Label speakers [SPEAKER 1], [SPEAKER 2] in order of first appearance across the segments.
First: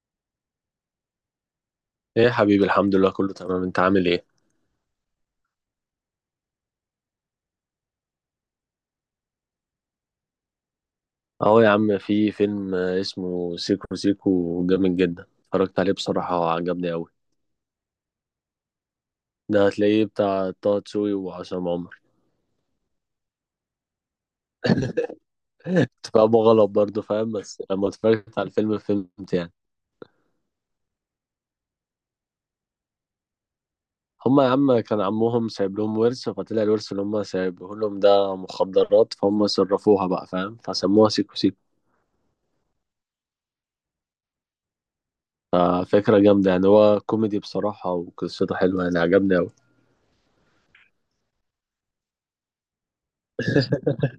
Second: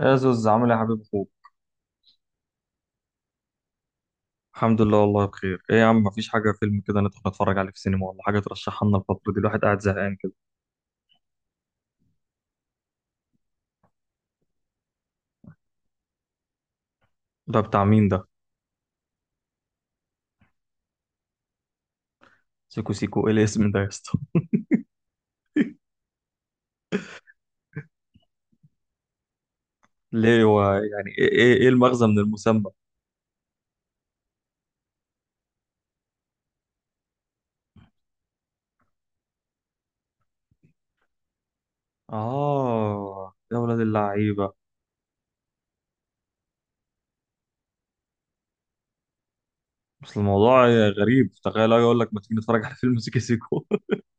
[SPEAKER 1] يا زوز، عامل ايه يا حبيب اخوك؟
[SPEAKER 2] ايه يا حبيبي، الحمد لله، كله تمام. انت عامل ايه؟
[SPEAKER 1] الحمد لله والله بخير. ايه يا عم، مفيش حاجه فيلم كده ندخل نتفرج عليه في السينما، ولا حاجه ترشحها لنا؟ الفتره دي الواحد قاعد زهقان كده.
[SPEAKER 2] اهو يا عم، في فيلم اسمه سيكو سيكو جامد جدا، اتفرجت عليه بصراحة وعجبني قوي.
[SPEAKER 1] ده بتاع مين ده؟
[SPEAKER 2] ده هتلاقيه بتاع طه دسوقي وعصام عمر.
[SPEAKER 1] سيكو سيكو، ايه الاسم ده يا اسطى؟
[SPEAKER 2] اتفاقهم غلط برضه، فاهم؟ بس لما اتفرجت على الفيلم فهمت يعني.
[SPEAKER 1] ليه، هو يعني ايه ايه إيه المغزى من المسمى؟
[SPEAKER 2] هما يا عم كان عمهم سايب لهم ورث، فطلع الورث اللي هما سايبه لهم ده مخدرات، فهم صرفوها بقى، فاهم؟ فسموها سيكو سيكو.
[SPEAKER 1] اه يا ولاد اللعيبه.
[SPEAKER 2] ففكرة جامدة يعني، هو كوميدي بصراحة وقصته حلوة، يعني عجبني أوي.
[SPEAKER 1] بس الموضوع غريب، تخيل أجي اقول لك ما تيجي نتفرج على فيلم سيكو سيكو.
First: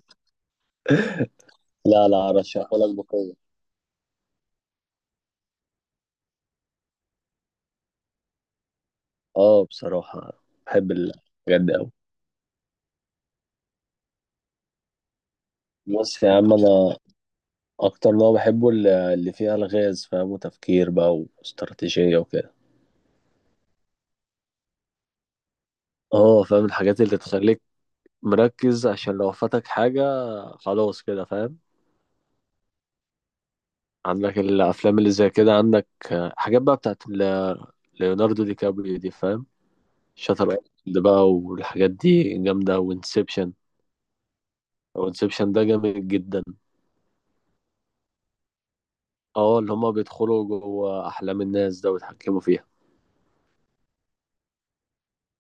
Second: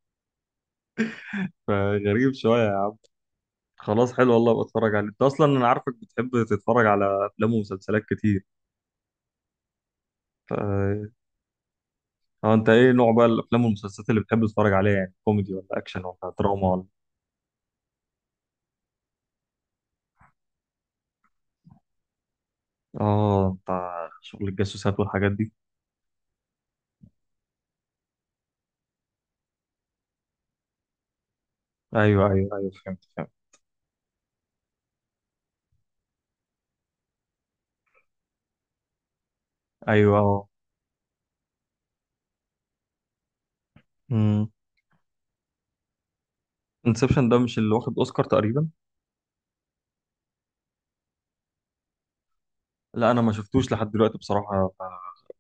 [SPEAKER 2] لا لا،
[SPEAKER 1] فغريب شويه يا
[SPEAKER 2] أرشحهولك
[SPEAKER 1] عم.
[SPEAKER 2] بقوة.
[SPEAKER 1] خلاص حلو والله، بتفرج عليه انت اصلا، انا عارفك بتحب تتفرج على افلام ومسلسلات كتير.
[SPEAKER 2] اه، بصراحة بحب الحاجات دي أوي.
[SPEAKER 1] اه انت ايه نوع بقى الافلام والمسلسلات اللي بتحب تتفرج عليها؟ يعني كوميدي ولا اكشن
[SPEAKER 2] بص يا
[SPEAKER 1] ولا
[SPEAKER 2] عم،
[SPEAKER 1] دراما ولا...
[SPEAKER 2] أنا أكتر نوع بحبه اللي فيها ألغاز، فاهم؟ وتفكير بقى واستراتيجية وكده.
[SPEAKER 1] اه بتاع شغل الجاسوسات والحاجات دي.
[SPEAKER 2] اه فاهم، الحاجات اللي تخليك مركز عشان لو فاتك حاجة، خلاص كده، فاهم.
[SPEAKER 1] ايوه، ايوه، ايوه، فهمت فهمت.
[SPEAKER 2] عندك الأفلام اللي زي كده، عندك حاجات بقى بتاعت ليوناردو دي كابريو دي، فاهم.
[SPEAKER 1] ايوه،
[SPEAKER 2] شاتر
[SPEAKER 1] اه.
[SPEAKER 2] ايلاند بقى والحاجات دي جامدة، وانسبشن.
[SPEAKER 1] امم.
[SPEAKER 2] وانسبشن ده جامد جدا.
[SPEAKER 1] انسبشن ده مش اللي واخد اوسكار تقريبا؟
[SPEAKER 2] اه، اللي هما بيدخلوا جوه أحلام الناس ده ويتحكموا فيها.
[SPEAKER 1] لا انا ما شفتوش لحد دلوقتي بصراحه،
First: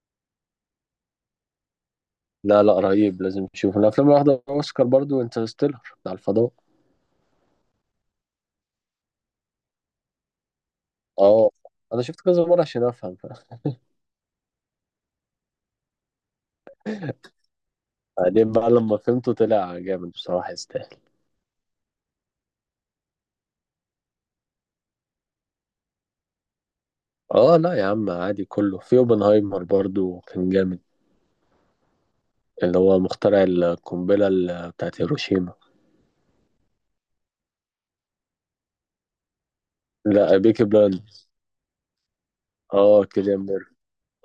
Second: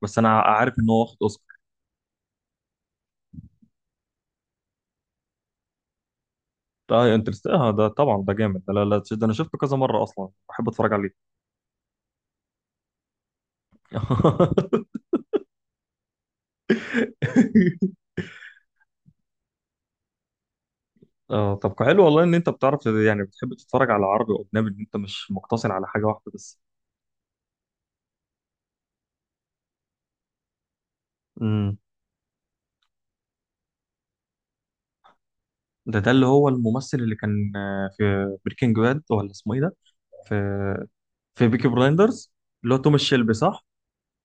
[SPEAKER 1] بس انا عارف ان هو واخد اوسكار.
[SPEAKER 2] لا لا، رهيب، لازم تشوف. من الافلام اللي واخده اوسكار برضو انترستيلر بتاع الفضاء.
[SPEAKER 1] اه انترست، اه ده طبعا ده جامد ده. لا، لا، ده انا شفته كذا مره، اصلا بحب اتفرج عليه.
[SPEAKER 2] اه، انا شفت كذا مره عشان افهم، فاهم. بعدين بقى لما فهمته طلع جامد بصراحه، يستاهل.
[SPEAKER 1] اه طب حلو والله ان انت بتعرف، يعني بتحب تتفرج على عربي واجنبي، ان انت مش مقتصر على حاجه واحده.
[SPEAKER 2] اه لا يا عم، عادي كله. في اوبنهايمر برضو كان جامد،
[SPEAKER 1] بس
[SPEAKER 2] اللي هو مخترع القنبله بتاعت هيروشيما.
[SPEAKER 1] ده اللي هو الممثل اللي كان في بريكنج باد، ولا اسمه ايه ده؟ في
[SPEAKER 2] لا، بيكي بلاند.
[SPEAKER 1] في بيكي بلايندرز، اللي هو توماس
[SPEAKER 2] اه،
[SPEAKER 1] شيلبي
[SPEAKER 2] كيليان
[SPEAKER 1] صح؟
[SPEAKER 2] ميرفي.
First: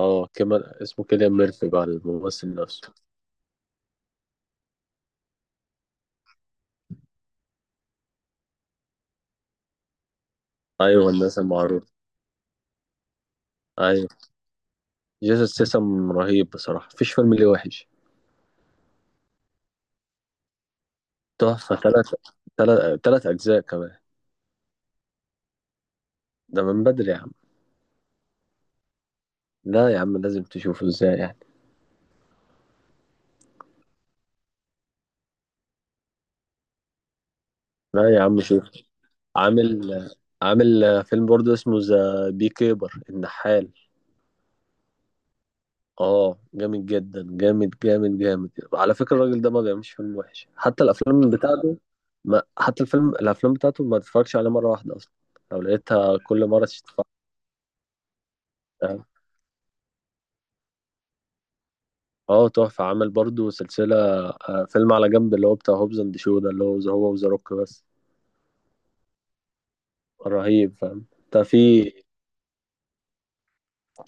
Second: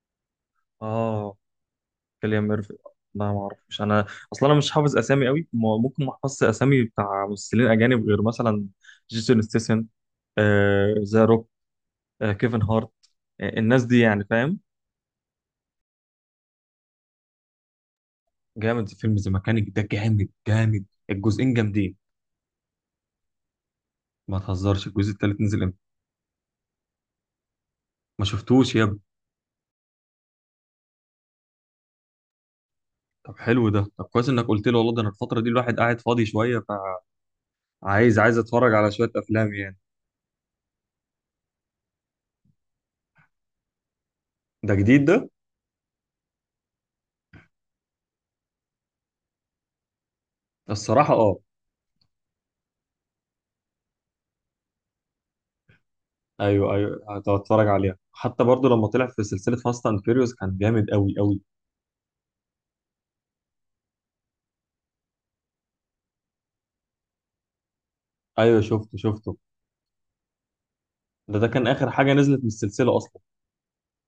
[SPEAKER 2] اه، كمان اسمه كيليان
[SPEAKER 1] اه،
[SPEAKER 2] ميرفي بقى،
[SPEAKER 1] كيليان
[SPEAKER 2] الممثل
[SPEAKER 1] ميرفي.
[SPEAKER 2] نفسه.
[SPEAKER 1] لا ما اعرفش انا، اصلا انا مش حافظ اسامي قوي، ممكن ما احفظش اسامي بتاع ممثلين اجانب، غير مثلا جيسون ستيسن،
[SPEAKER 2] ايوه،
[SPEAKER 1] ذا
[SPEAKER 2] الناس
[SPEAKER 1] روك،
[SPEAKER 2] المعروفه.
[SPEAKER 1] كيفن هارت، الناس دي
[SPEAKER 2] ايوه.
[SPEAKER 1] يعني فاهم.
[SPEAKER 2] جيسون سيسم رهيب بصراحه، مفيش فيلم ليه وحش.
[SPEAKER 1] جامد، فيلم ذا ميكانيك ده جامد جامد، الجزئين
[SPEAKER 2] تحفه.
[SPEAKER 1] جامدين.
[SPEAKER 2] ثلاث، ثلاث 3 أجزاء كمان.
[SPEAKER 1] ما تهزرش، الجزء التالت نزل امتى؟
[SPEAKER 2] ده من بدري يا عم.
[SPEAKER 1] ما شفتوش يا...
[SPEAKER 2] لا يا عم، لازم تشوفه، ازاي يعني.
[SPEAKER 1] طب حلو ده، طب كويس انك قلت لي والله، ده انا الفتره دي الواحد قاعد فاضي شويه،
[SPEAKER 2] لا
[SPEAKER 1] فعايز
[SPEAKER 2] يا
[SPEAKER 1] عايز
[SPEAKER 2] عم، شوف.
[SPEAKER 1] اتفرج على شويه افلام يعني.
[SPEAKER 2] عامل عامل فيلم برضه اسمه ذا بي كيبر النحال.
[SPEAKER 1] ده جديد ده؟
[SPEAKER 2] اه، جامد جدا، جامد جامد جامد. على فكرة الراجل ده ما بيعملش فيلم وحش، حتى
[SPEAKER 1] الصراحه
[SPEAKER 2] الافلام
[SPEAKER 1] اه.
[SPEAKER 2] بتاعته، ما حتى الافلام بتاعته ما تتفرجش عليها مرة واحدة اصلا، لو لقيتها كل مرة
[SPEAKER 1] ايوه، ايوه،
[SPEAKER 2] تتفرج.
[SPEAKER 1] هتفرج عليها. حتى برضو لما طلع في سلسله فاست اند فيريوس كان جامد قوي قوي.
[SPEAKER 2] اه تحفة، عامل برضه سلسلة، فيلم على جنب اللي هو بتاع هوبز اند شو، ده اللي هو وذا روك بس.
[SPEAKER 1] ايوه، شفته شفته.
[SPEAKER 2] رهيب، فاهم.
[SPEAKER 1] ده
[SPEAKER 2] ده
[SPEAKER 1] ده كان اخر
[SPEAKER 2] في
[SPEAKER 1] حاجه نزلت من السلسله اصلا.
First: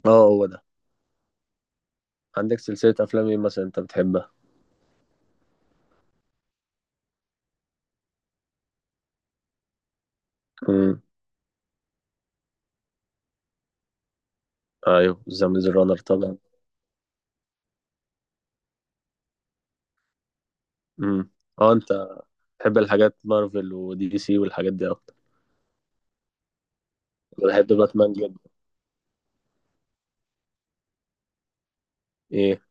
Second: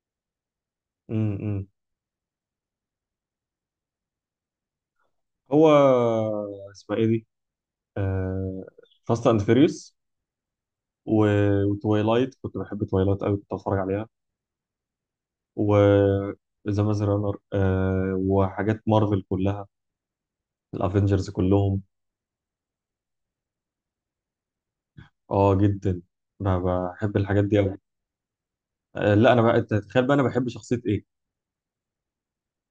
[SPEAKER 2] اه، هو ده.
[SPEAKER 1] امم. إمم.
[SPEAKER 2] عندك سلسلة أفلام إيه مثلا أنت بتحبها؟
[SPEAKER 1] هو اسمها ايه دي؟ آه... فاست اند فيريوس،
[SPEAKER 2] امم.
[SPEAKER 1] و... وتوايلايت، كنت بحب توايلايت قوي، كنت بتفرج عليها.
[SPEAKER 2] أيوه، ذا ميز رانر طبعا.
[SPEAKER 1] و ذا ماز رانر، وحاجات مارفل كلها،
[SPEAKER 2] امم.
[SPEAKER 1] الافنجرز
[SPEAKER 2] أه،
[SPEAKER 1] كلهم.
[SPEAKER 2] أنت بتحب الحاجات مارفل ودي سي والحاجات دي أكتر.
[SPEAKER 1] اه جدا، ب- بحب الحاجات
[SPEAKER 2] أنا
[SPEAKER 1] دي
[SPEAKER 2] بحب
[SPEAKER 1] قوي.
[SPEAKER 2] باتمان جدا.
[SPEAKER 1] لا انا بقى، أنت تتخيل بقى انا بحب شخصيه ايه؟
[SPEAKER 2] إيه؟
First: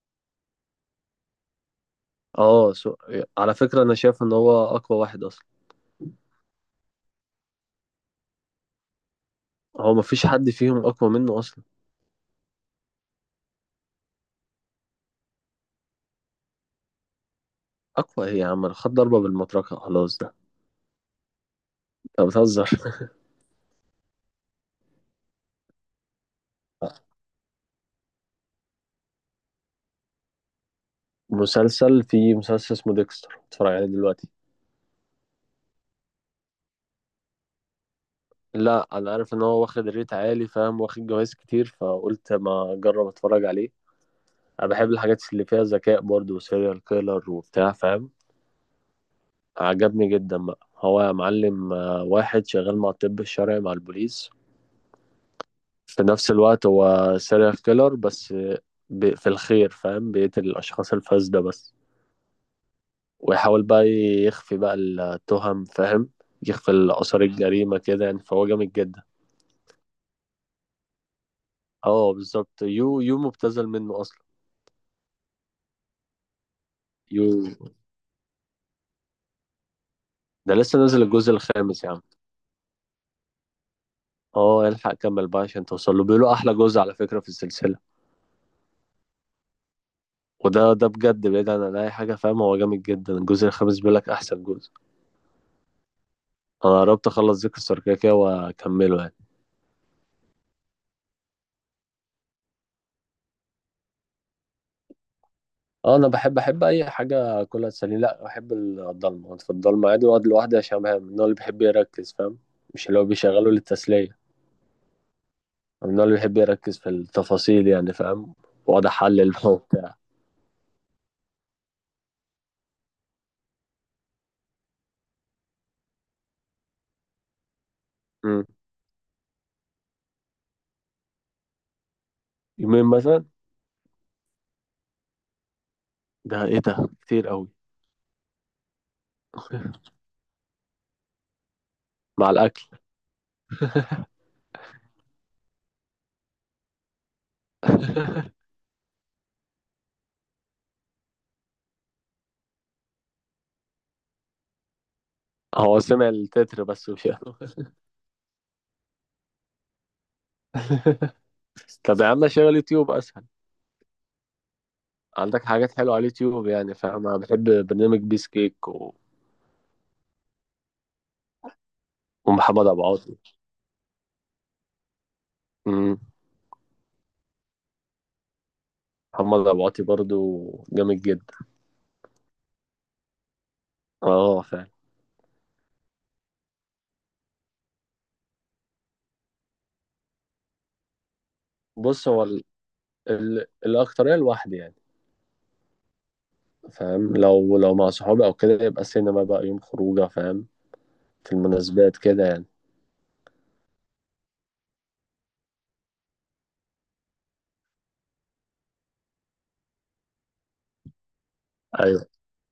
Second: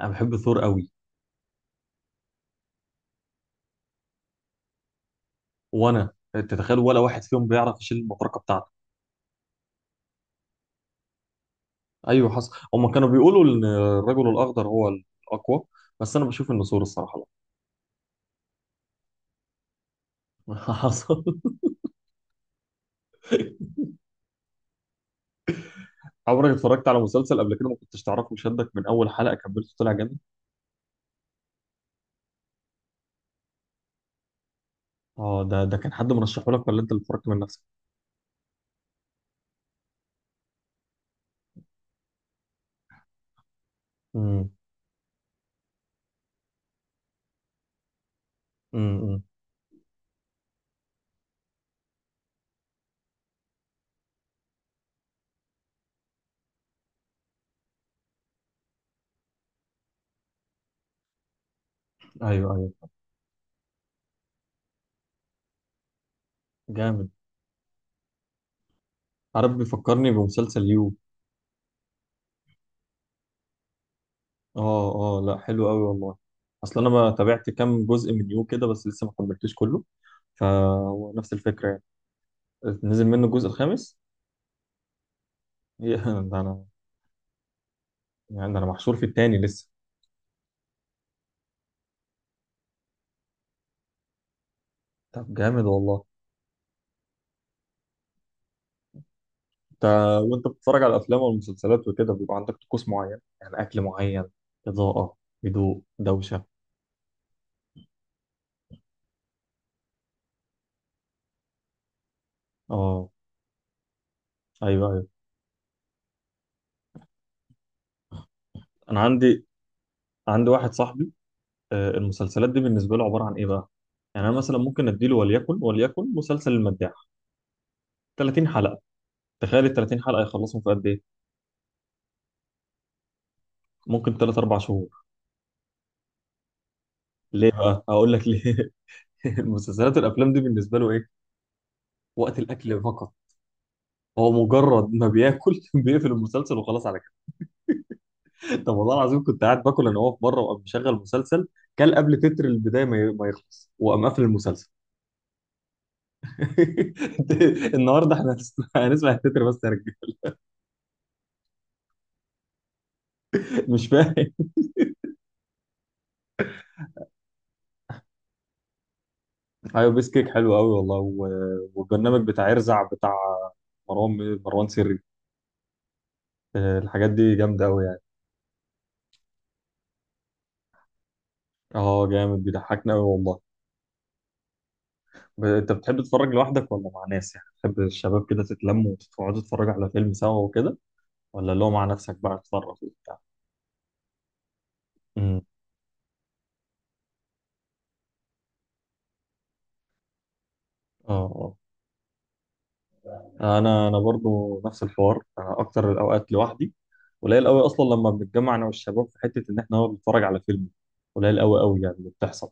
[SPEAKER 1] انا بحب ثور قوي.
[SPEAKER 2] أه سو... على فكرة أنا شايف إن هو أقوى واحد أصلا.
[SPEAKER 1] وانا أنت تتخيل، ولا واحد فيهم بيعرف يشيل المطرقه بتاعته.
[SPEAKER 2] هو مفيش حد فيهم أقوى منه أصلا.
[SPEAKER 1] ايوه حصل، هم كانوا بيقولوا ان الرجل الاخضر هو الاقوى، بس انا بشوف ان ثور الصراحه.
[SPEAKER 2] أقوى إيه يا عم؟ أنا خد ضربة بالمطرقة خلاص ده.
[SPEAKER 1] لا حصل.
[SPEAKER 2] أنت بتهزر.
[SPEAKER 1] عمرك اتفرجت على مسلسل قبل كده ما كنتش تعرفه، شدك من اول حلقه كملته طلع جامد؟
[SPEAKER 2] في مسلسل اسمه ديكستر، بتفرج عليه دلوقتي.
[SPEAKER 1] اه، ده كان حد مرشحه لك ولا انت اللي اتفرجت من نفسك؟
[SPEAKER 2] لا، انا عارف ان هو واخد ريت عالي، فاهم؟ واخد جوائز كتير فقلت ما اجرب اتفرج عليه.
[SPEAKER 1] امم.
[SPEAKER 2] انا بحب الحاجات اللي فيها ذكاء برضو، وسيريال كيلر وبتاع، فاهم.
[SPEAKER 1] امم. أمم.
[SPEAKER 2] عجبني جدا بقى، هو يا معلم واحد شغال مع الطب الشرعي مع البوليس في نفس الوقت، هو سيريال كيلر بس، في الخير، فاهم؟ بيقتل الاشخاص الفاسدة بس،
[SPEAKER 1] ايوه، ايوه،
[SPEAKER 2] ويحاول بقى يخفي بقى التهم، فاهم، يخفي
[SPEAKER 1] جامد.
[SPEAKER 2] اثار الجريمة كده يعني، فهو جامد جدا.
[SPEAKER 1] عارف، بيفكرني بمسلسل يو.
[SPEAKER 2] اه بالظبط، يو. يو مبتذل منه اصلا.
[SPEAKER 1] اه، اه، لا حلو قوي والله، اصل انا ما
[SPEAKER 2] يو،
[SPEAKER 1] تابعت كام جزء من يو كده، بس لسه ما كملتوش كله،
[SPEAKER 2] ده لسه نازل
[SPEAKER 1] فهو
[SPEAKER 2] الجزء
[SPEAKER 1] نفس الفكره يعني.
[SPEAKER 2] الخامس يا عم.
[SPEAKER 1] نزل منه الجزء الخامس؟
[SPEAKER 2] اه، الحق كمل بقى عشان توصل
[SPEAKER 1] يا،
[SPEAKER 2] له، بيقولوا
[SPEAKER 1] ده
[SPEAKER 2] احلى
[SPEAKER 1] انا،
[SPEAKER 2] جزء على فكرة في السلسلة.
[SPEAKER 1] يعني ده انا محشور في التاني لسه.
[SPEAKER 2] وده بجد بعيد عن اي حاجه، فاهم؟ هو جامد جدا، الجزء الخامس، بيقول لك احسن جزء.
[SPEAKER 1] طب جامد والله.
[SPEAKER 2] انا قربت اخلص ذكر الثركاكية واكمله يعني.
[SPEAKER 1] انت وانت بتتفرج على الافلام والمسلسلات وكده بيبقى عندك طقوس معين؟ يعني اكل معين، اضاءه، هدوء،
[SPEAKER 2] اه، انا بحب
[SPEAKER 1] دوشه؟
[SPEAKER 2] احب اي حاجه كلها تسليني. لا بحب الضلمه، أقعد في الضلمه عادي واقعد لوحدي، عشان من النوع اللي بيحب يركز، فاهم. مش اللي هو
[SPEAKER 1] اه،
[SPEAKER 2] بيشغله للتسليه. أنا
[SPEAKER 1] ايوه، ايوه.
[SPEAKER 2] من النوع اللي بيحب يركز في التفاصيل يعني، فاهم، واقعد
[SPEAKER 1] انا
[SPEAKER 2] احلل
[SPEAKER 1] عندي
[SPEAKER 2] وبتاع.
[SPEAKER 1] عندي واحد صاحبي، المسلسلات دي بالنسبه له عباره عن ايه بقى؟ يعني انا مثلا ممكن اديله، وليكن مسلسل المداح،
[SPEAKER 2] أمم.
[SPEAKER 1] 30 حلقه. تخيل ال 30 حلقة يخلصهم في قد إيه؟
[SPEAKER 2] يومين مثلا.
[SPEAKER 1] ممكن 3 4 شهور.
[SPEAKER 2] ده ايه ده؟ كتير قوي.
[SPEAKER 1] ليه بقى؟ هقول لك ليه. المسلسلات والأفلام دي بالنسبة له إيه؟
[SPEAKER 2] مع
[SPEAKER 1] وقت
[SPEAKER 2] الاكل.
[SPEAKER 1] الأكل فقط. هو مجرد ما بياكل بيقفل المسلسل وخلاص على كده. طب والله العظيم، كنت قاعد باكل أنا واقف بره وقام مشغل مسلسل، كان قبل تتر البداية ما يخلص وقام قافل المسلسل.
[SPEAKER 2] هو سمع التتر بس وشافه.
[SPEAKER 1] النهارده احنا هنسمع التتر بس يا رجاله.
[SPEAKER 2] طب يا عم شغل يوتيوب أسهل.
[SPEAKER 1] مش فاهم.
[SPEAKER 2] عندك حاجات حلوة على اليوتيوب يعني، فاهم. أنا بحب برنامج بيس كيك
[SPEAKER 1] ايوه، بيس كيك حلو قوي والله، والبرنامج بتاع
[SPEAKER 2] ومحمد أبو
[SPEAKER 1] ارزع بتاع
[SPEAKER 2] عاطي.
[SPEAKER 1] مروان سري.
[SPEAKER 2] أمم.
[SPEAKER 1] الحاجات دي جامدة قوي.
[SPEAKER 2] محمد أبو عاطي برضو جامد جدا.
[SPEAKER 1] اه جامد بيضحكني قوي والله.
[SPEAKER 2] اه، فاهم.
[SPEAKER 1] انت بتحب تتفرج لوحدك ولا مع ناس؟ يعني تحب الشباب كده تتلموا وتقعدوا تتفرجوا على فيلم سوا وكده، ولا اللي هو مع
[SPEAKER 2] بص،
[SPEAKER 1] نفسك
[SPEAKER 2] هو
[SPEAKER 1] بقى تتفرج وبتاع؟
[SPEAKER 2] الأكترية لوحدي يعني،
[SPEAKER 1] امم.
[SPEAKER 2] فاهم. لو مع صحابي أو كده يبقى سينما بقى، يوم خروجة، فاهم، في
[SPEAKER 1] اه،
[SPEAKER 2] المناسبات كده يعني.
[SPEAKER 1] اه، انا برضو نفس الحوار، انا اكتر الاوقات لوحدي، قليل قوي اصلا لما بنتجمع انا والشباب في حته ان احنا نقعد نتفرج على فيلم، قليل قوي قوي يعني
[SPEAKER 2] أيوه.
[SPEAKER 1] اللي بتحصل،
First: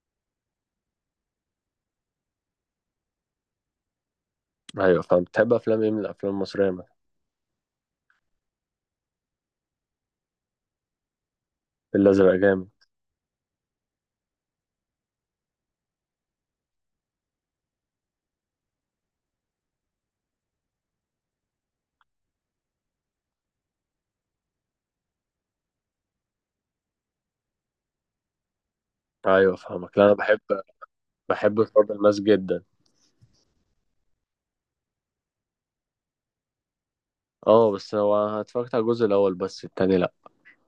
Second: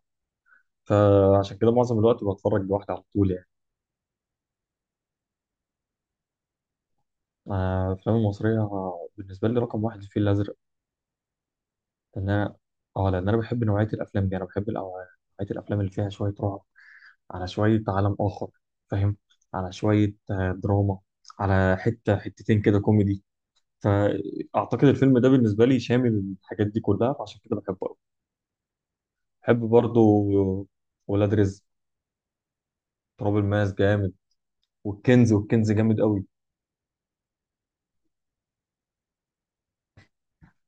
[SPEAKER 1] فعشان كده معظم الوقت بتفرج لوحدي على طول يعني.
[SPEAKER 2] أيوه فاهم. بتحب أفلام إيه من الأفلام المصرية مثلا؟
[SPEAKER 1] الافلام المصريه، بالنسبه لي رقم واحد الفيل الازرق، لان
[SPEAKER 2] الأزرق
[SPEAKER 1] انا،
[SPEAKER 2] جامد.
[SPEAKER 1] اه لان انا بحب نوعيه الافلام دي، انا بحب نوعيه الافلام اللي فيها شويه رعب، على شويه عالم اخر فاهم، على شويه دراما، على حته حتتين كده كوميدي، فاعتقد الفيلم ده بالنسبه لي شامل الحاجات دي كلها، فعشان كده بحبه قوي.
[SPEAKER 2] أيوه
[SPEAKER 1] بحب
[SPEAKER 2] فاهمك. لا أنا بحب،
[SPEAKER 1] برضو ولاد رزق،
[SPEAKER 2] بحب تراب الماس جدا.
[SPEAKER 1] تراب الماس جامد، والكنز جامد قوي.
[SPEAKER 2] اه، بس هو أنا اتفرجت على الجزء الأول بس، التاني لأ.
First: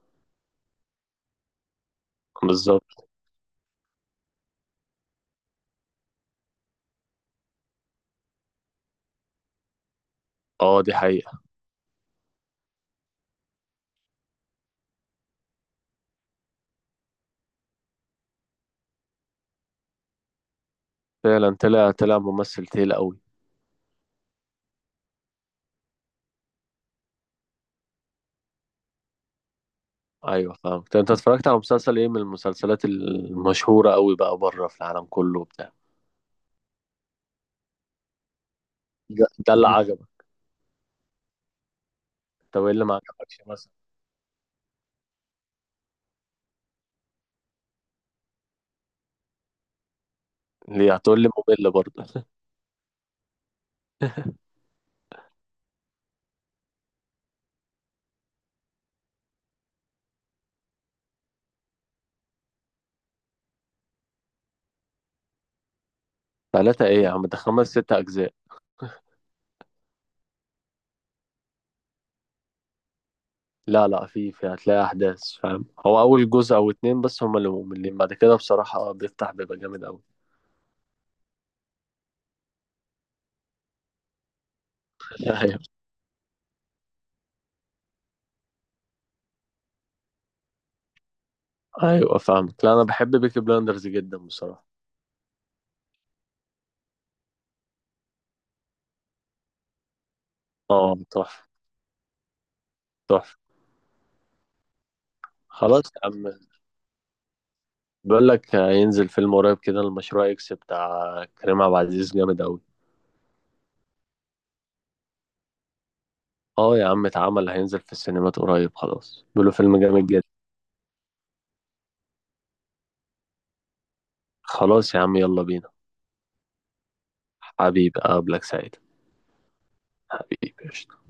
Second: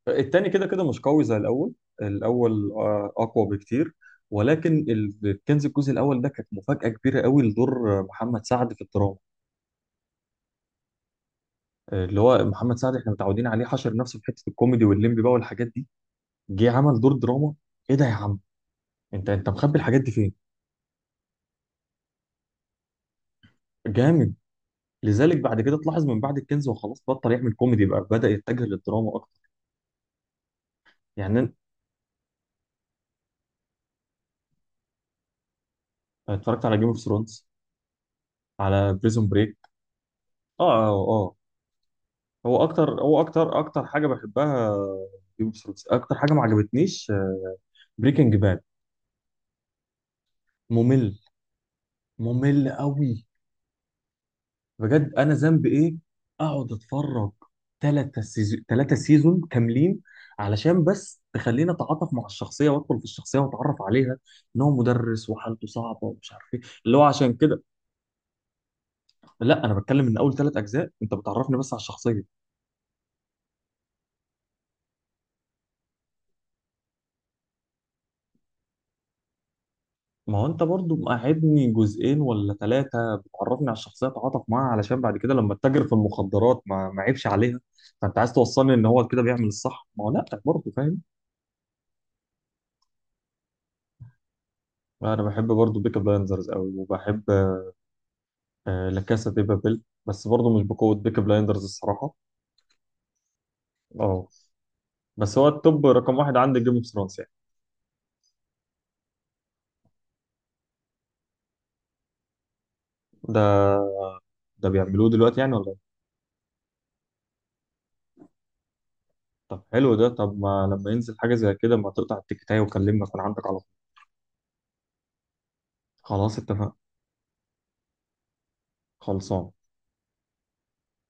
[SPEAKER 1] التاني كده كده مش قوي زي الاول، الاول
[SPEAKER 2] بالظبط.
[SPEAKER 1] اقوى بكتير، ولكن الكنز الجزء الاول ده كانت مفاجاه كبيره قوي لدور محمد سعد في الدراما،
[SPEAKER 2] اه، دي حقيقة.
[SPEAKER 1] اللي هو محمد سعد احنا متعودين عليه حشر نفسه في حته الكوميدي والليمبي بقى والحاجات دي، جه عمل دور دراما، ايه ده يا عم، انت مخبي الحاجات دي فين؟
[SPEAKER 2] فعلا طلع ممثل تقيل قوي.
[SPEAKER 1] جامد. لذلك بعد كده تلاحظ من بعد الكنز وخلاص بطل يعمل كوميدي بقى، بدأ يتجه للدراما اكتر.
[SPEAKER 2] ايوه فاهم. طب انت اتفرجت
[SPEAKER 1] يعني،
[SPEAKER 2] على مسلسل ايه من المسلسلات المشهوره قوي بقى، بره في العالم كله وبتاع؟
[SPEAKER 1] أنا اتفرجت على جيم اوف ثرونز، على
[SPEAKER 2] ده,
[SPEAKER 1] بريزون
[SPEAKER 2] ده
[SPEAKER 1] بريك.
[SPEAKER 2] اللي عجبك؟
[SPEAKER 1] اه، اه، اه،
[SPEAKER 2] طب
[SPEAKER 1] هو
[SPEAKER 2] ايه اللي
[SPEAKER 1] اكتر
[SPEAKER 2] ما
[SPEAKER 1] هو
[SPEAKER 2] عجبكش
[SPEAKER 1] اكتر
[SPEAKER 2] مثلا؟
[SPEAKER 1] اكتر حاجه بحبها. جيم اوف ثرونز اكتر حاجه ما عجبتنيش، بريكنج باد.
[SPEAKER 2] ليه؟
[SPEAKER 1] ممل.
[SPEAKER 2] هتقول لي. ممل برضه؟
[SPEAKER 1] ممل قوي. بجد انا ذنبي ايه؟ اقعد اتفرج ثلاثة سيزون، ثلاثة سيزون كاملين، علشان بس تخليني اتعاطف مع الشخصيه وادخل في الشخصيه واتعرف عليها، ان هو مدرس وحالته صعبه ومش عارف ايه
[SPEAKER 2] ثلاثه
[SPEAKER 1] اللي
[SPEAKER 2] ايه
[SPEAKER 1] هو
[SPEAKER 2] يا عم؟
[SPEAKER 1] عشان
[SPEAKER 2] ده
[SPEAKER 1] كده.
[SPEAKER 2] 5 6 أجزاء.
[SPEAKER 1] لا انا بتكلم، من اول ثلاث اجزاء انت بتعرفني بس على الشخصيه،
[SPEAKER 2] لا لا، في هتلاقي احداث، فاهم، هو اول جزء او 2 بس هما اللي مملين، بعد كده بصراحه بيفتح بيبقى جامد قوي.
[SPEAKER 1] ما هو انت برضو مقعدني جزئين ولا ثلاثه بتعرفني على الشخصيه، اتعاطف معاها علشان بعد كده لما
[SPEAKER 2] ايوه،
[SPEAKER 1] اتاجر في المخدرات ما عيبش عليها. فانت عايز توصلني ان هو كده بيعمل الصح، ما هو لا برضه فاهم.
[SPEAKER 2] ايوه، فاهمك. لا انا بحب بيكي بلاندرز جدا بصراحه.
[SPEAKER 1] انا بحب برضه بيكا بلايندرز قوي، وبحب لا كاسا دي بابل، بس برضه مش بقوة
[SPEAKER 2] اه
[SPEAKER 1] بيكي
[SPEAKER 2] تحفه،
[SPEAKER 1] بلايندرز الصراحة.
[SPEAKER 2] تحفه.
[SPEAKER 1] اه بس هو
[SPEAKER 2] خلاص
[SPEAKER 1] التوب
[SPEAKER 2] يا
[SPEAKER 1] رقم
[SPEAKER 2] عم،
[SPEAKER 1] واحد عندي جيم اوف ثرونز يعني.
[SPEAKER 2] بيقول لك هينزل فيلم قريب كده، المشروع اكس بتاع كريم عبد العزيز، جامد قوي.
[SPEAKER 1] ده ده بيعملوه دلوقتي يعني ولا ايه؟
[SPEAKER 2] اه يا عم، اتعمل، هينزل في السينمات قريب خلاص، بيقولوا
[SPEAKER 1] طب
[SPEAKER 2] فيلم
[SPEAKER 1] حلو
[SPEAKER 2] جامد
[SPEAKER 1] ده،
[SPEAKER 2] جدا.
[SPEAKER 1] طب ما لما ينزل حاجة زي كده ما تقطع التيكتاية وكلمني اكون عندك على طول.
[SPEAKER 2] خلاص يا عم، يلا بينا.
[SPEAKER 1] خلاص، اتفقنا.
[SPEAKER 2] حبيبي، اقابلك سعيد.
[SPEAKER 1] خلصان.
[SPEAKER 2] حبيبي، قشطة.